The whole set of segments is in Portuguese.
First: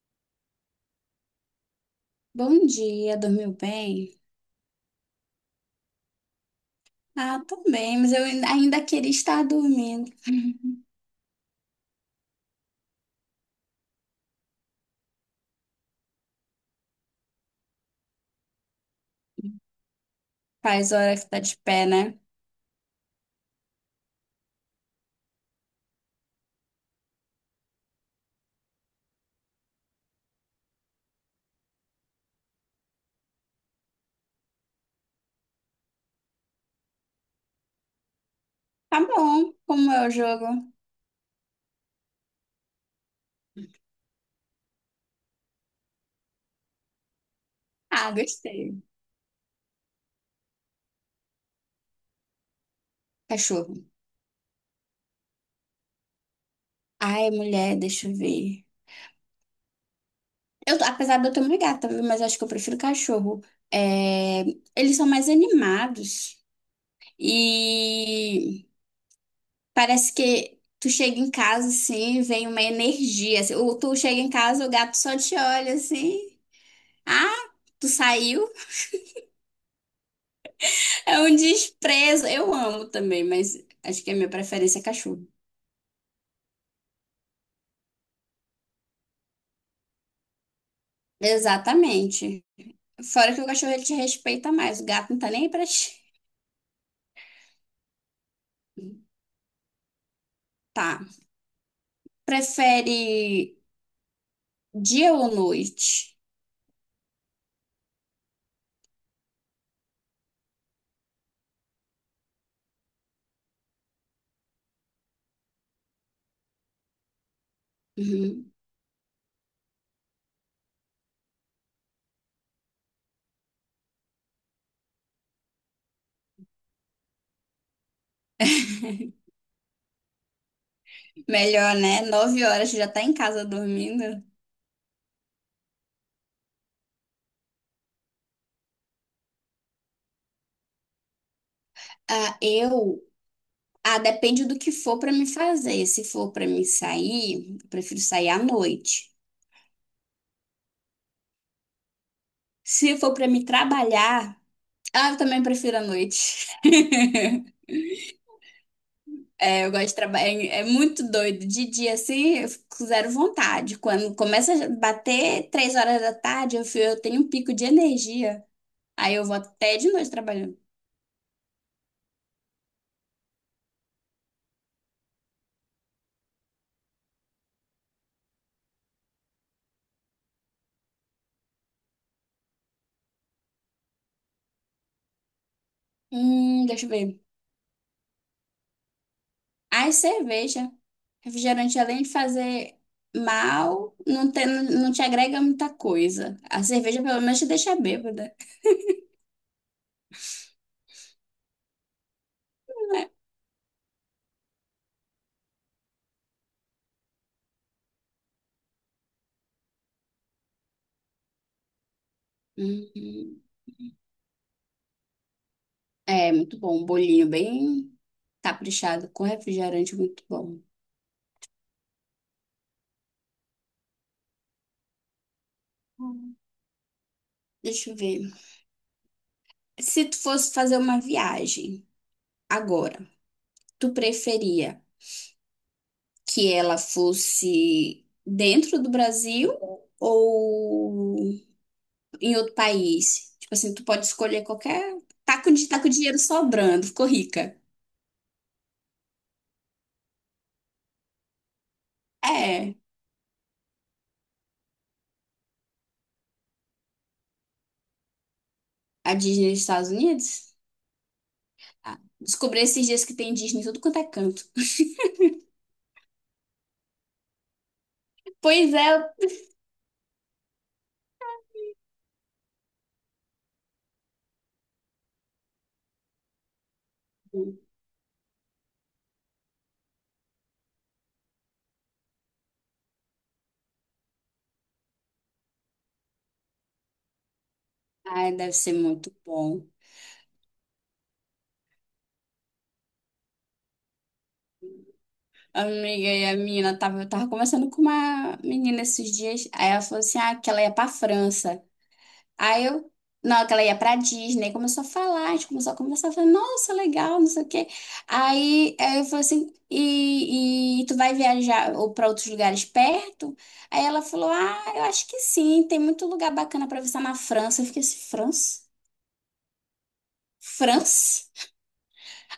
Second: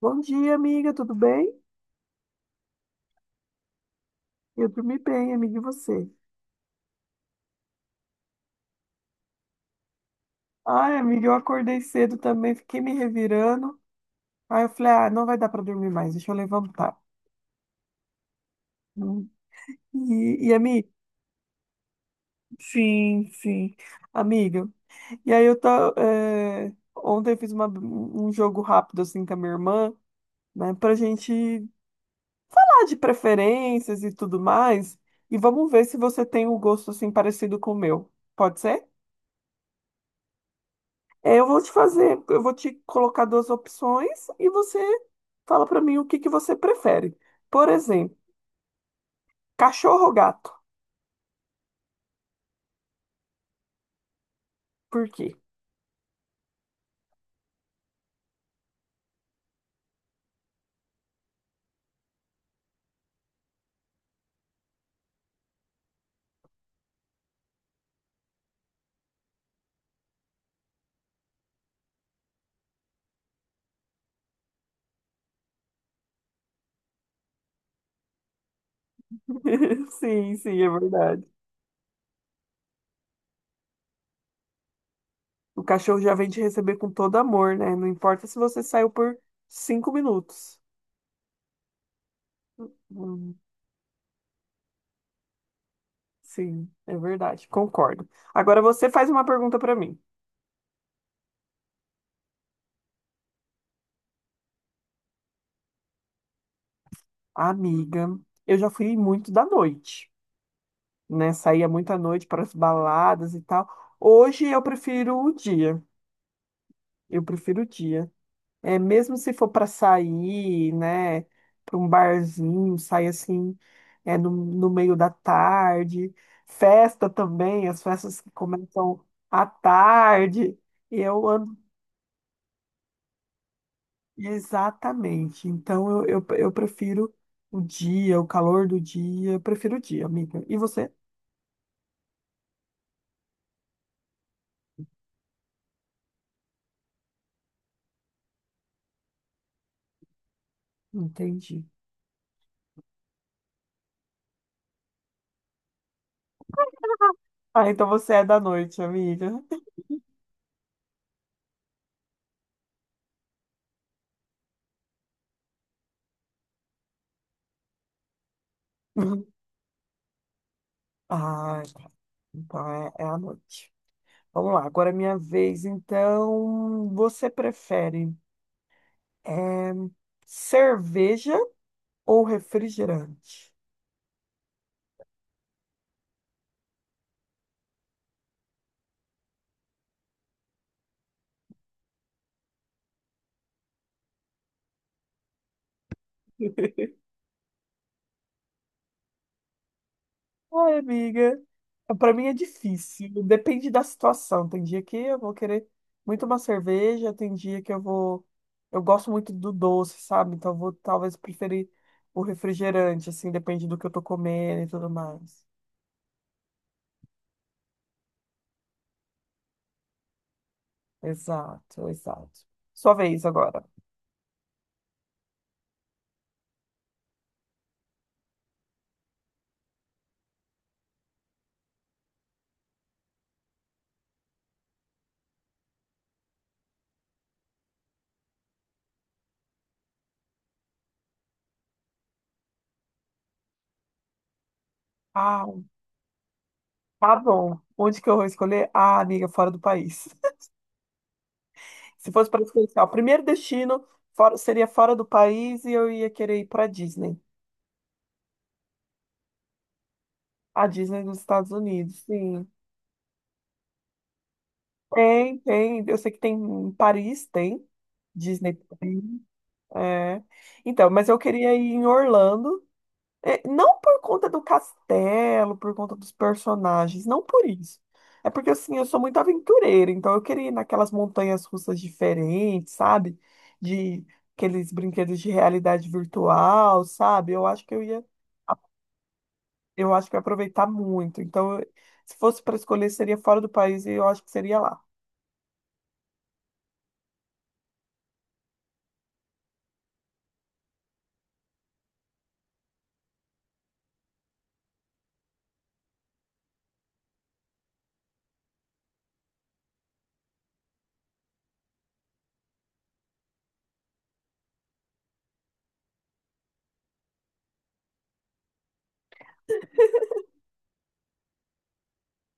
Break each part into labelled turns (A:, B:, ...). A: Bom dia, amiga, tudo bem?
B: Bom dia, dormiu bem?
A: Eu dormi bem, amiga, e você?
B: Ah, tô bem, mas eu ainda queria estar dormindo.
A: Ai, amiga, eu acordei cedo também, fiquei me revirando. Aí eu falei, ah, não vai dar para dormir mais, deixa eu levantar. Hum. E amiga,
B: Faz hora que tá de pé, né?
A: sim, sim, amiga. E aí ontem eu fiz um jogo rápido assim com a minha irmã, né, pra gente falar de preferências e tudo mais. E vamos ver se você tem um gosto assim parecido com o meu. Pode ser?
B: Tá bom, como é o jogo?
A: É, eu vou te fazer, eu vou te colocar duas opções e você fala pra mim o que que você prefere. Por
B: Ah,
A: exemplo,
B: gostei.
A: cachorro ou gato?
B: Cachorro.
A: Por quê?
B: Ai, mulher, deixa eu ver. Eu, apesar de eu ter uma gata, viu? Mas acho que eu prefiro cachorro. É, eles são mais animados e parece que tu chega em casa assim, vem uma energia. Assim, ou tu chega em casa, o gato só te olha assim. Ah, tu saiu?
A: Sim, sim, é
B: É
A: verdade.
B: um desprezo. Eu amo também, mas acho que a minha preferência é cachorro.
A: O cachorro já vem te receber com todo amor, né? Não importa se você saiu por 5 minutos.
B: Exatamente. Fora
A: Hum.
B: que o cachorro ele te respeita mais, o gato não tá nem aí pra ti.
A: Sim, é verdade, concordo. Agora você faz uma pergunta pra mim.
B: Tá. Prefere dia ou noite?
A: Amiga, eu já fui muito da noite, né? Saía muito à noite para as baladas e tal. Hoje eu prefiro o dia. Eu prefiro o dia.
B: Uhum.
A: É, mesmo se for para sair, né, para um barzinho, sair assim, no meio da tarde. Festa também, as festas que começam à tarde. E eu ando
B: Melhor, né? 9h você já tá em casa dormindo.
A: exatamente. Então eu prefiro o dia, o calor do dia. Eu prefiro o dia, amiga. E você?
B: Ah, eu. Ah, depende do que for pra me fazer. Se for pra me sair, eu prefiro sair à noite.
A: Entendi.
B: Se for pra me trabalhar, ah, eu também prefiro à noite.
A: Ah, então você é da noite, amiga.
B: É, eu gosto de trabalhar. É, é muito doido. De dia, assim, eu fico com zero vontade. Quando começa a bater 3h da tarde, eu tenho um pico de energia. Aí eu vou até de noite trabalhando.
A: Ah, então é a noite. Vamos lá, agora é minha vez. Então, você prefere eh, cerveja ou refrigerante?
B: Deixa eu ver. Ai, cerveja. Refrigerante, além de fazer mal, não te agrega muita coisa. A cerveja, pelo menos, te deixa bêbada.
A: Ai, amiga, para mim é difícil. Depende da situação. Tem dia que eu vou querer muito uma cerveja, tem dia que eu vou. Eu gosto muito do doce, sabe? Então, eu vou talvez preferir o refrigerante, assim,
B: Hum,
A: depende do que eu tô comendo e tudo mais.
B: é, muito bom. Um bolinho bem caprichado com refrigerante, muito bom.
A: Exato, exato. Sua vez agora.
B: Hum. Deixa eu ver. Se tu fosse fazer uma viagem agora, tu preferia que ela fosse dentro do Brasil ou em outro país? Tipo assim, tu pode escolher qualquer. Tá
A: Ah,
B: com, di- tá com dinheiro sobrando, ficou
A: tá
B: rica.
A: bom. Onde que eu vou escolher? Ah, amiga, fora do país. Se fosse para escolher, assim,
B: É,
A: ó, o primeiro destino seria fora do país e eu ia querer ir para Disney.
B: a Disney dos Estados Unidos?
A: A Disney nos Estados
B: Ah,
A: Unidos, sim.
B: descobri esses dias que tem Disney em tudo quanto é canto.
A: Tem, tem. Eu sei que tem em Paris, tem. Disney.
B: Pois é.
A: Tem. É. Então, mas eu queria ir em Orlando. É, não por conta do castelo, por conta dos personagens, não por isso. É porque, assim, eu sou muito aventureira, então eu queria ir naquelas montanhas russas diferentes, sabe? De aqueles brinquedos de realidade virtual, sabe?
B: Ai, deve ser muito bom.
A: Eu acho que eu ia aproveitar muito. Então, eu- se fosse para escolher, seria fora do país e eu acho que seria lá.
B: Amiga, e a menina tava, eu tava conversando com uma menina esses dias. Aí ela falou assim: ah, que ela ia pra França. Aí eu, na hora que ela ia pra Disney, começou a falar, a gente começou a conversar, eu falei, nossa, legal, não sei o quê. Aí eu falei assim, e tu vai viajar ou pra outros lugares perto? Aí ela falou, ah, eu acho que sim, tem muito lugar bacana pra visitar na França. Eu fiquei assim, França? França?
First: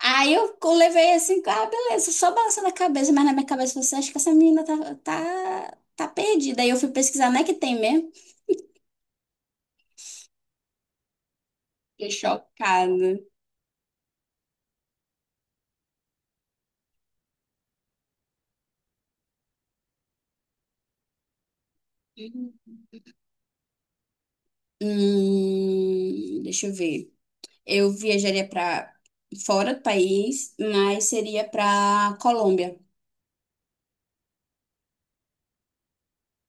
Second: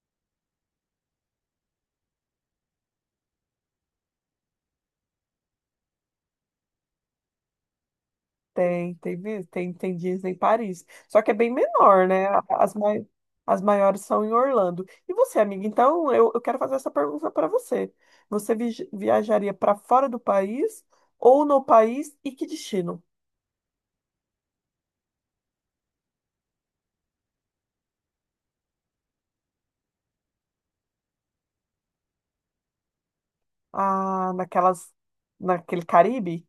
B: Levei assim, ah, beleza, só balançando a cabeça, mas na minha cabeça você acha que essa menina tá, tá perdida. Aí eu fui pesquisar, não é que tem mesmo?
A: Tem Disney em Paris. Só que é bem menor,
B: Fiquei
A: né?
B: chocada.
A: As maiores são em Orlando. E você, amiga? Então, eu quero fazer essa pergunta para você. Você viajaria para fora do país ou no país e que destino?
B: Deixa eu ver. Eu viajaria para fora do país, mas seria para Colômbia.
A: Ah, naquele Caribe?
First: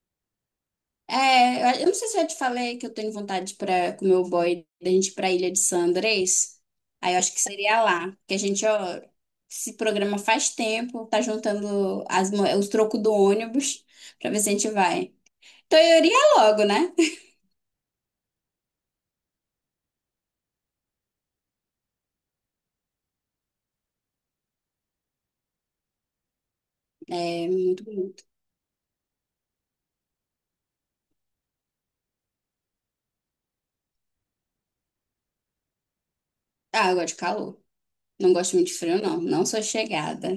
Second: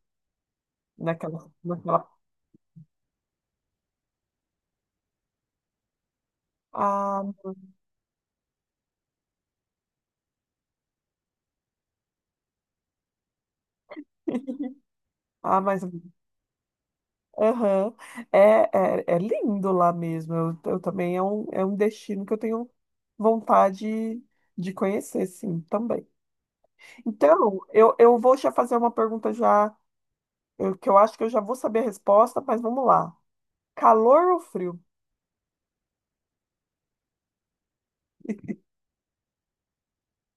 A: Naquela,
B: É, eu não
A: naquela...
B: sei se eu já te falei que eu tenho vontade para com meu boy da gente ir para a Ilha de San Andrés. Aí eu
A: Ah,
B: acho que seria lá, que a gente ó, se programa faz tempo, tá juntando os trocos do ônibus para ver se a gente vai.
A: ah,
B: Então
A: mas
B: eu iria logo, né?
A: aham. É, é, lindo lá mesmo. Eu também é um destino que eu tenho vontade de conhecer, sim, também.
B: É
A: Então,
B: muito
A: eu
B: bonito.
A: vou já fazer uma pergunta já, que eu acho que eu já vou saber a resposta, mas vamos lá. Calor ou frio?
B: Ah, eu gosto de calor. Não gosto muito de frio, não. Não sou chegada.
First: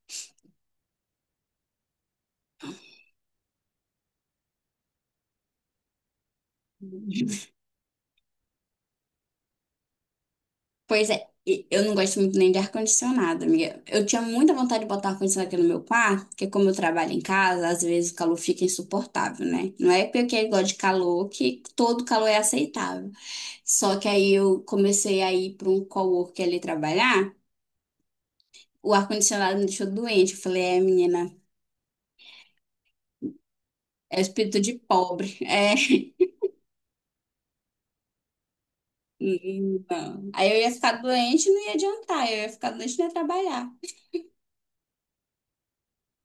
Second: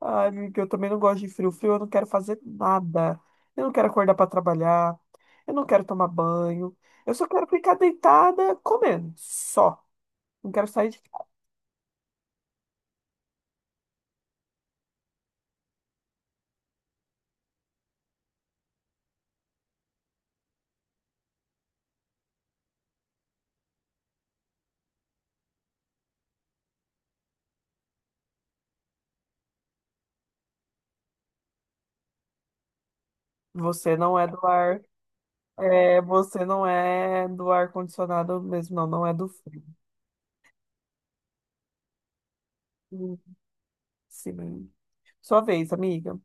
A: Ai, amiga, eu também não gosto de frio. Frio eu não quero fazer nada. Eu não quero acordar para trabalhar. Eu não quero tomar banho. Eu só quero ficar deitada comendo, só. Não quero sair de...
B: Pois é, e eu não gosto muito nem de ar-condicionado, amiga. Eu tinha muita vontade de botar ar-condicionado aqui no meu quarto, porque como eu trabalho em casa, às vezes o calor fica insuportável, né? Não é porque eu gosto de calor que todo calor é aceitável. Só que aí eu comecei a ir para um coworker ali trabalhar, o ar-condicionado me deixou doente. Eu falei, é, menina,
A: Você não
B: é
A: é do
B: espírito de
A: ar,
B: pobre. É,
A: é, você não é do ar condicionado mesmo, não, não é do frio.
B: não. Aí eu ia ficar doente e não ia adiantar, eu ia ficar doente e não ia
A: Hum.
B: trabalhar.
A: Sim. Sua vez, amiga.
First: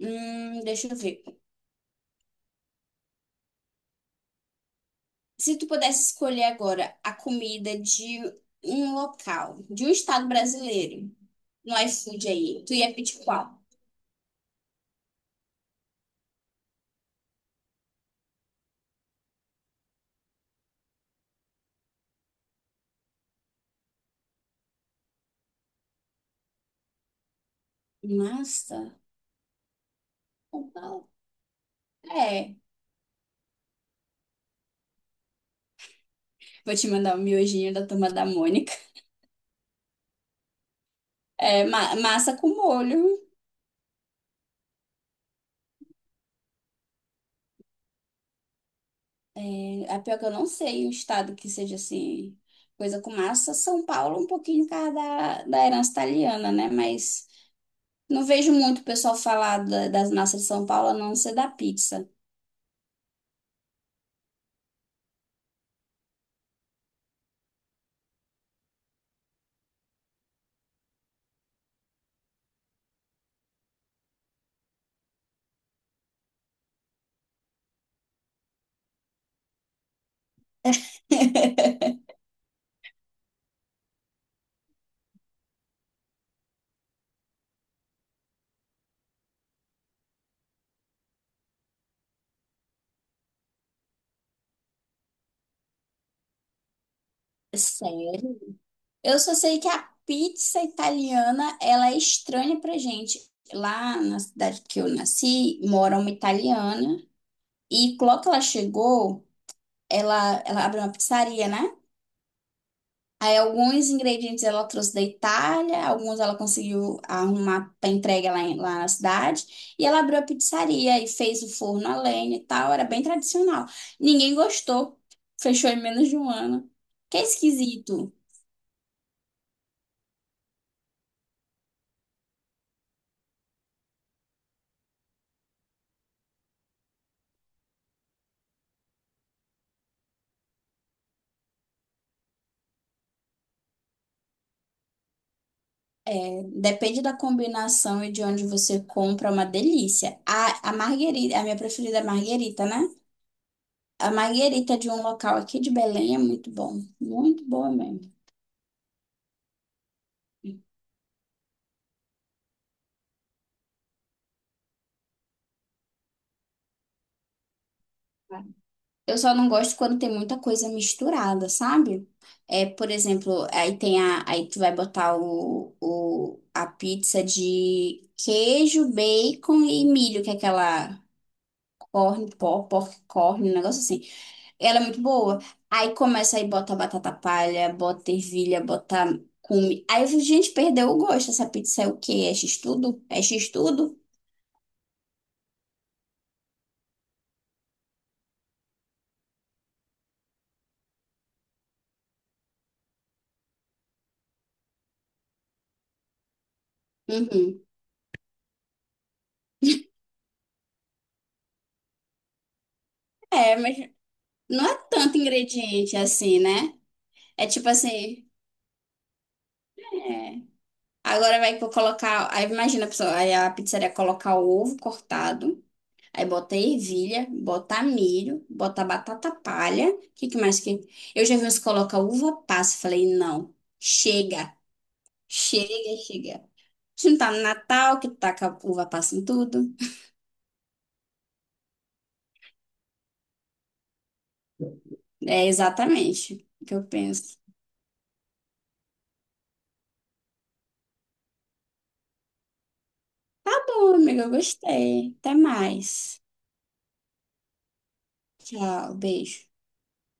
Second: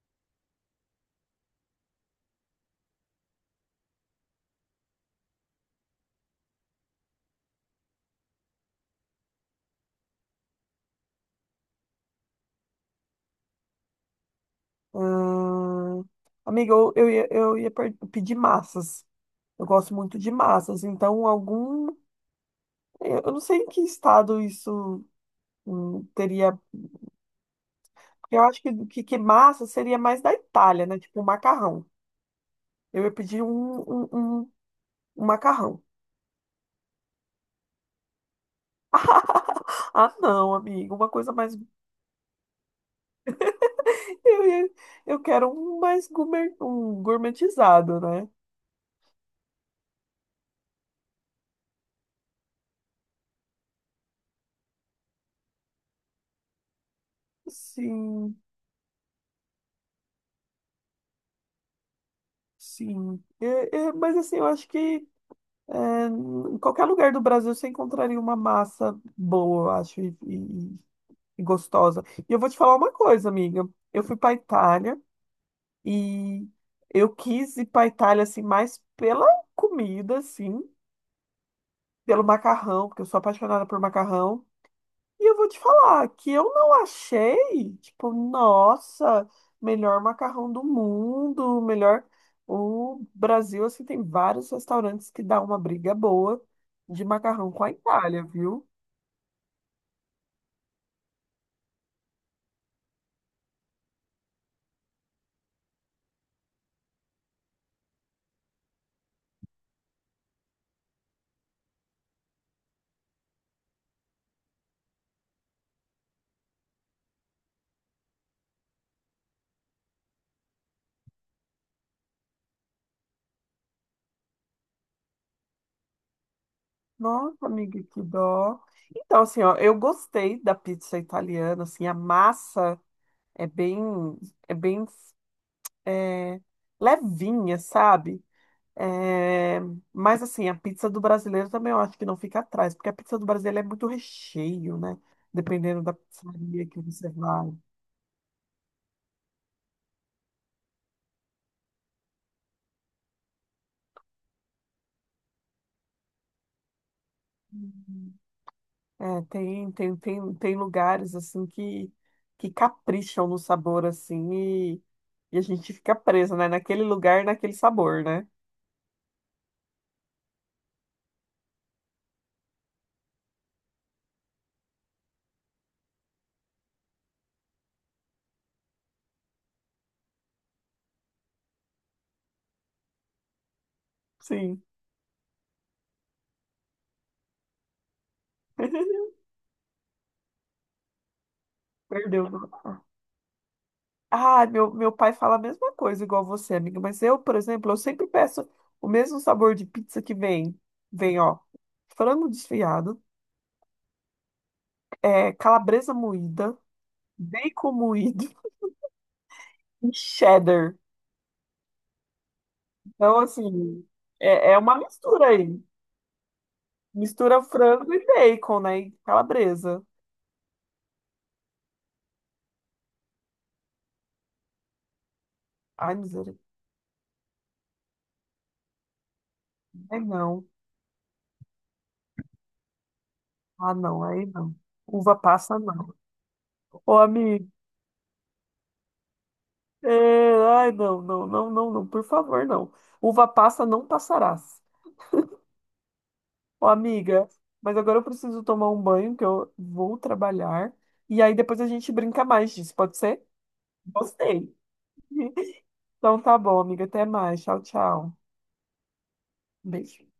B: Deixa eu ver. Se tu pudesse escolher agora a comida de um local, de um estado brasileiro, no iFood aí, tu ia pedir qual?
A: Hum, amiga, eu ia pedir massas. Eu gosto muito de massas, então algum. Eu não sei em que estado isso teria. Porque eu acho
B: Massa?
A: que massa seria mais da Itália, né?
B: Qual?
A: Tipo um macarrão.
B: É.
A: Eu ia pedir um- um macarrão.
B: Vou te mandar o miojinho da turma da Mônica.
A: Ah, não, amigo, uma coisa mais.
B: É, massa com molho.
A: Eu, ia- eu quero um mais gourmet, um gourmetizado, né?
B: É, a pior que eu não sei um estado que seja assim, coisa com massa. São Paulo, um pouquinho por causa da herança italiana, né? Mas não
A: Sim,
B: vejo muito o pessoal falar das massas de São Paulo, a não ser da pizza.
A: sim. É, mas assim, eu acho que. É, em qualquer lugar do Brasil você encontraria uma massa boa, eu acho, e gostosa. E eu vou te falar uma coisa, amiga. Eu fui para Itália e eu quis ir para Itália assim mais pela comida, assim, pelo macarrão, porque eu sou apaixonada por macarrão. E eu vou te falar que eu não achei, tipo, nossa, melhor macarrão do mundo, melhor. O Brasil, assim, tem vários restaurantes que dá uma briga boa de macarrão com a Itália,
B: Sério?
A: viu?
B: Eu só sei que a pizza italiana, ela é estranha pra gente. Lá na cidade que eu nasci, mora uma italiana e logo que ela chegou, ela abriu uma pizzaria, né? Aí alguns ingredientes ela trouxe da Itália, alguns ela conseguiu arrumar para entrega lá, lá na cidade. E ela abriu a pizzaria e fez o forno a lenha e tal, era bem tradicional. Ninguém gostou, fechou em menos de um ano. Que é
A: Nossa, amiga, que
B: esquisito.
A: dó. Então, assim, ó, eu gostei da pizza italiana, assim, a massa é bem, é bem, é, levinha, sabe? É, mas assim, a pizza do brasileiro também eu acho que não fica atrás, porque a pizza do brasileiro é muito recheio, né? Dependendo da
B: É,
A: pizzaria que
B: depende
A: você
B: da
A: vai.
B: combinação e de onde você compra, é uma delícia. A marguerita, a minha preferida é a marguerita, né? A marguerita de um local aqui de Belém é muito bom. Muito boa mesmo.
A: Uhum. É, tem lugares assim que capricham no sabor assim e a gente fica preso, né? Naquele lugar, naquele sabor, né?
B: Eu só não gosto quando tem muita coisa misturada, sabe? É, por exemplo, aí tem a, aí tu vai botar a pizza de queijo, bacon e milho, que é aquela pork corn, um negócio assim.
A: Sim,
B: Ela é muito boa. Aí começa aí, bota batata palha, bota ervilha, bota cume. Aí eu fico, gente, perdeu o gosto. Essa pizza é o quê?
A: perdeu.
B: É x-tudo? É x-tudo?
A: Ah, meu pai fala a mesma coisa, igual você, amiga. Mas eu, por exemplo, eu sempre peço o mesmo sabor de pizza que vem. Vem, ó, frango desfiado, é, calabresa moída,
B: Uhum.
A: bacon moído e cheddar. Então,
B: É, mas
A: assim, é
B: não é
A: uma
B: tanto
A: mistura aí.
B: ingrediente assim, né?
A: Mistura
B: É tipo
A: frango e
B: assim,
A: bacon, né? E calabresa.
B: é. Agora vai colocar. Aí imagina a pessoa, aí a pizzaria colocar o ovo cortado,
A: Ai,
B: aí
A: misericórdia.
B: bota ervilha, bota milho, bota batata palha. O
A: Ai,
B: que, que
A: não.
B: mais que. Eu já vi uns colocar uva passa. Falei, não,
A: Ah, não, aí não.
B: chega.
A: Uva passa, não.
B: Chega, chega.
A: Ô,
B: A gente tá no
A: amigo.
B: Natal, que tá com a uva passa em tudo.
A: É, ai, não, não, não, não, não. Por favor, não. Uva passa não passará.
B: É exatamente o
A: Ô,
B: que eu
A: amiga,
B: penso.
A: mas agora eu preciso tomar um banho, que eu vou trabalhar. E aí depois a gente brinca mais disso, pode ser?
B: Tá bom, amiga, eu
A: Gostei.
B: gostei. Até
A: Então
B: mais.
A: tá bom, amiga. Até mais. Tchau, tchau.
B: Tchau, beijo.
A: Beijo.